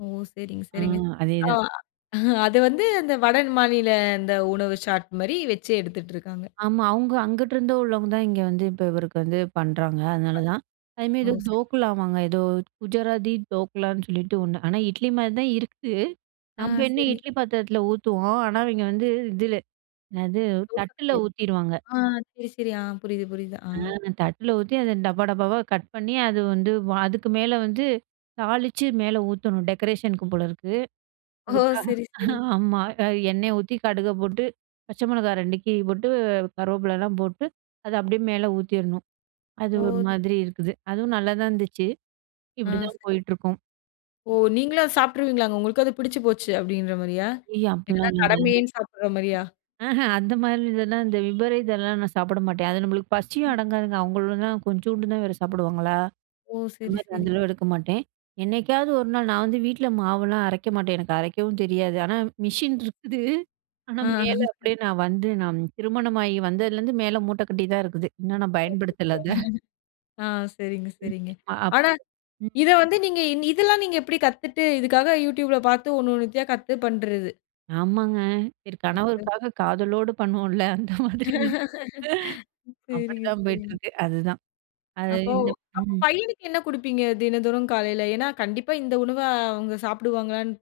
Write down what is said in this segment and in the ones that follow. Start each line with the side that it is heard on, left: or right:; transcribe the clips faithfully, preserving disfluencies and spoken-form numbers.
left: ஓ! சரிங்க,
right: ஆ,
left: சரிங்க. ஆ
right: அதேதான்.
left: அது வந்து அந்த வட மாநில அந்த உணவு ஷாட்மாரி வச்சு எடுத்துட்டு இருக்காங்க.
right: ஆமா. அவுங்க அங்கிட்டருந்து உள்ளவங்க தான் இங்க வந்து இப்ப இவருக்கு வந்து பண்றாங்க. அதனால தான். அதுமாரி,
left: ஓ!
right: ஏதோ
left: சரி.
right: தோக்குலாவாங்க ஏதோ குஜராத்தி தோக்குலான்னு சொல்லிட்டு ஒண்ணு. ஆனா இட்லிமாரி தான் இருக்கு.
left: ஆ.
right: நம்ம என்ன
left: சரி.
right: இட்லி பாத்திரத்தில ஊத்துவோம். ஆனா இவங்க வந்து இதில, என்னது தட்டுல
left: [unintelligible]
right: ஊத்திருவாங்க.
left: ஆ சரி, சரி. ஆ புரியுது, புரியுது. ஆ
right: ஆ தட்ல ஊத்தி அத டப்பா, டப்பாவா கட் பண்ணி அது வந்து வ அதுக்கு மேலே வந்து தாளிச்சு, மேல ஊத்தணும் டெக்கரேஷனுக்கு போல இருக்கு.
left: ஓ!
right: அதுக்காக,
left: சரி, சரி.
right: ஆமா. அ எண்ணெய் ஊத்தி கடுக போட்டு, பச்சை மிளகாய் ரெண்டு கீறி போட்டு, கருவேப்பிலலாம் போட்டு அத அப்பிடியே மேல ஊத்திர்ணும். அது ஒரு
left: ஓ!
right: மாதிரி இருக்குது. அதுவும் நல்லாதான் இருந்துச்சு.
left: ஆ,
right: இப்பிடிதான்
left: சரி.
right: போயிட்டுருக்கும்.
left: ஓ! நீங்களும் அத சாப்பிட்ருவீங்களா? உங்களுக்கும் அது பிடிச்சு போச்சு. அப்பிடின்றமாரியா?
right: அய்யோ!
left: இல்ல
right: அப்பிட்லாம் ஒன்னு இல்லங்க.
left: கடமையேன்னு சாப்பிட்ற மாரியா?
right: ஆஹ, அந்தமாரி இதெல்லாம் இந்த விபரீதெல்லாம் நான் சாப்பிட மாட்டேன். அது நம்மளுக்கு பசியும்
left: ம்.
right: அடங்காதுங்க. அவுங்களும் தான் கொஞ்சோண்டு தான் வேற சாப்பிடுவாங்களா!
left: ஓ! சரி,
right: அந்தமாரி
left: சரி.
right: அந்த அளவு எடுக்க மாட்டேன். என்னைக்காவது ஒரு நாள் நான் வந்து வீட்ல மாவெல்லாம் அரைக்க மாட்டேன். எனக்கு அரைக்கவும் தெரியாது. ஆனா, மிஷின் இருக்குது. ஆனா,
left: ஆ.
right: மேல அப்பிடியே நான் வந்து நான் திருமணமாகி வந்ததுலேருந்து மேல மூட்ட கட்டி தான் இருக்குது. இன்னும் நான்
left: அச்சச்சோ!
right: பயன்படுத்தல, அத.
left: ஆ, சரிங்க,
right: [unintelligible]
left: சரிங்க.
right: அ.
left: ஆனா
right: ம்.
left: இத வந்து நீங்க இன் இதெல்லாம் நீங்க எப்பிடி கத்துட்டு, இதுக்காக Youtubeல பார்த்து ஒன்னு ஒன்னுத்தயா கத்து பண்றது.
right: ஆமாங்க. சரி
left: [unintelligible]
right: கணவருக்காக காதலோடு பண்ணுவோம்ல. அந்த மாதிரி தான்.
left: சரிங்க,
right: அப்பிடிதான் போயிட்டு
left: சரிங்க.
right: இருக்கு. அதுதான், அது
left: அப்போ!
right: இந்த
left: அப்போ
right: ம்.
left: பையனுக்கு என்ன கொடுப்பீங்க? தினந்தோறும் காலையில ஏன்னா கண்டிப்பா இந்த உணவ அவுங்க சாப்பிடுவாங்களான்னு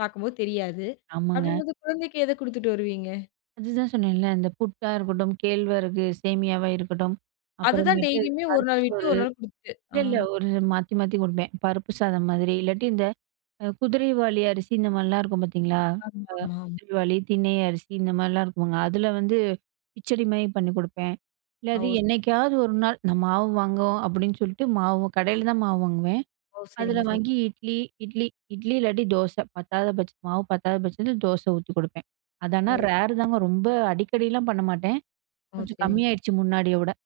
left: பார்க்கும்போது தெரியாது.
right: ஆமாங்க.
left: அப்பிடிங்கம்போது குழந்தைக்கு எத கொடுத்துட்டு வருவீங்க?
right: அதுதான் சொன்னேன்ல. இந்த புட்டா இருக்கட்டும், கேழ்வரகு சேமியாவா இருக்கட்டும்,
left: அதுதான்
right: அப்புறமேட்டு
left: டெய்லியுமே ஒரு
right: பருப்பு
left: நாள் விட்டு
right: சோறு.
left: ஒரு நாள் கொடுத்துட்டு
right: இல்ல,
left: ஆ.
right: இல்ல ஒரு மாத்தி, மாத்தி குடுப்பேன். பருப்பு சாதம் மாதிரி, இல்லாட்டி இந்த அ குதிரைவாலி அரிசி இந்த மாதிரிலாம் இருக்கும் பார்த்தீங்களா! அ
left: ஆமாமா.
right: குதிரைவாலி, தினை அரிசி இந்த மாதிரிலாம் இருக்குங்க. அதில வந்து கிச்சடிமாரி பண்ணிக் குடுப்பேன். இல்ல அது
left: ஓ!
right: என்னைக்காவது ஒரு நாள் நான் மாவு வாங்குவோம், அப்பிடின்னு சொல்லிட்டு மாவு கடையில தான் மாவு வாங்குவேன்.
left: ஓ!
right: அதில
left: சரிங்க, சரிங்
right: வாங்கி இட்லி இட்லி இட்லி இல்லாட்டி தோச. பத்தாத பச்ச மாவு பத்தாத பட்சத்தில தோச ஊத்திக் கொடுப்பேன். அத ஆனா
left: ஓ!
right: ரேர் தாங்க. ரொம்ப அடிக்கடிலாம் பண்ண மாட்டேன்.
left: ஓ!
right: கொஞ்சம்
left: சரிங்க. சரி.
right: கம்மியாயிடுச்சு. முன்னாடிய விட.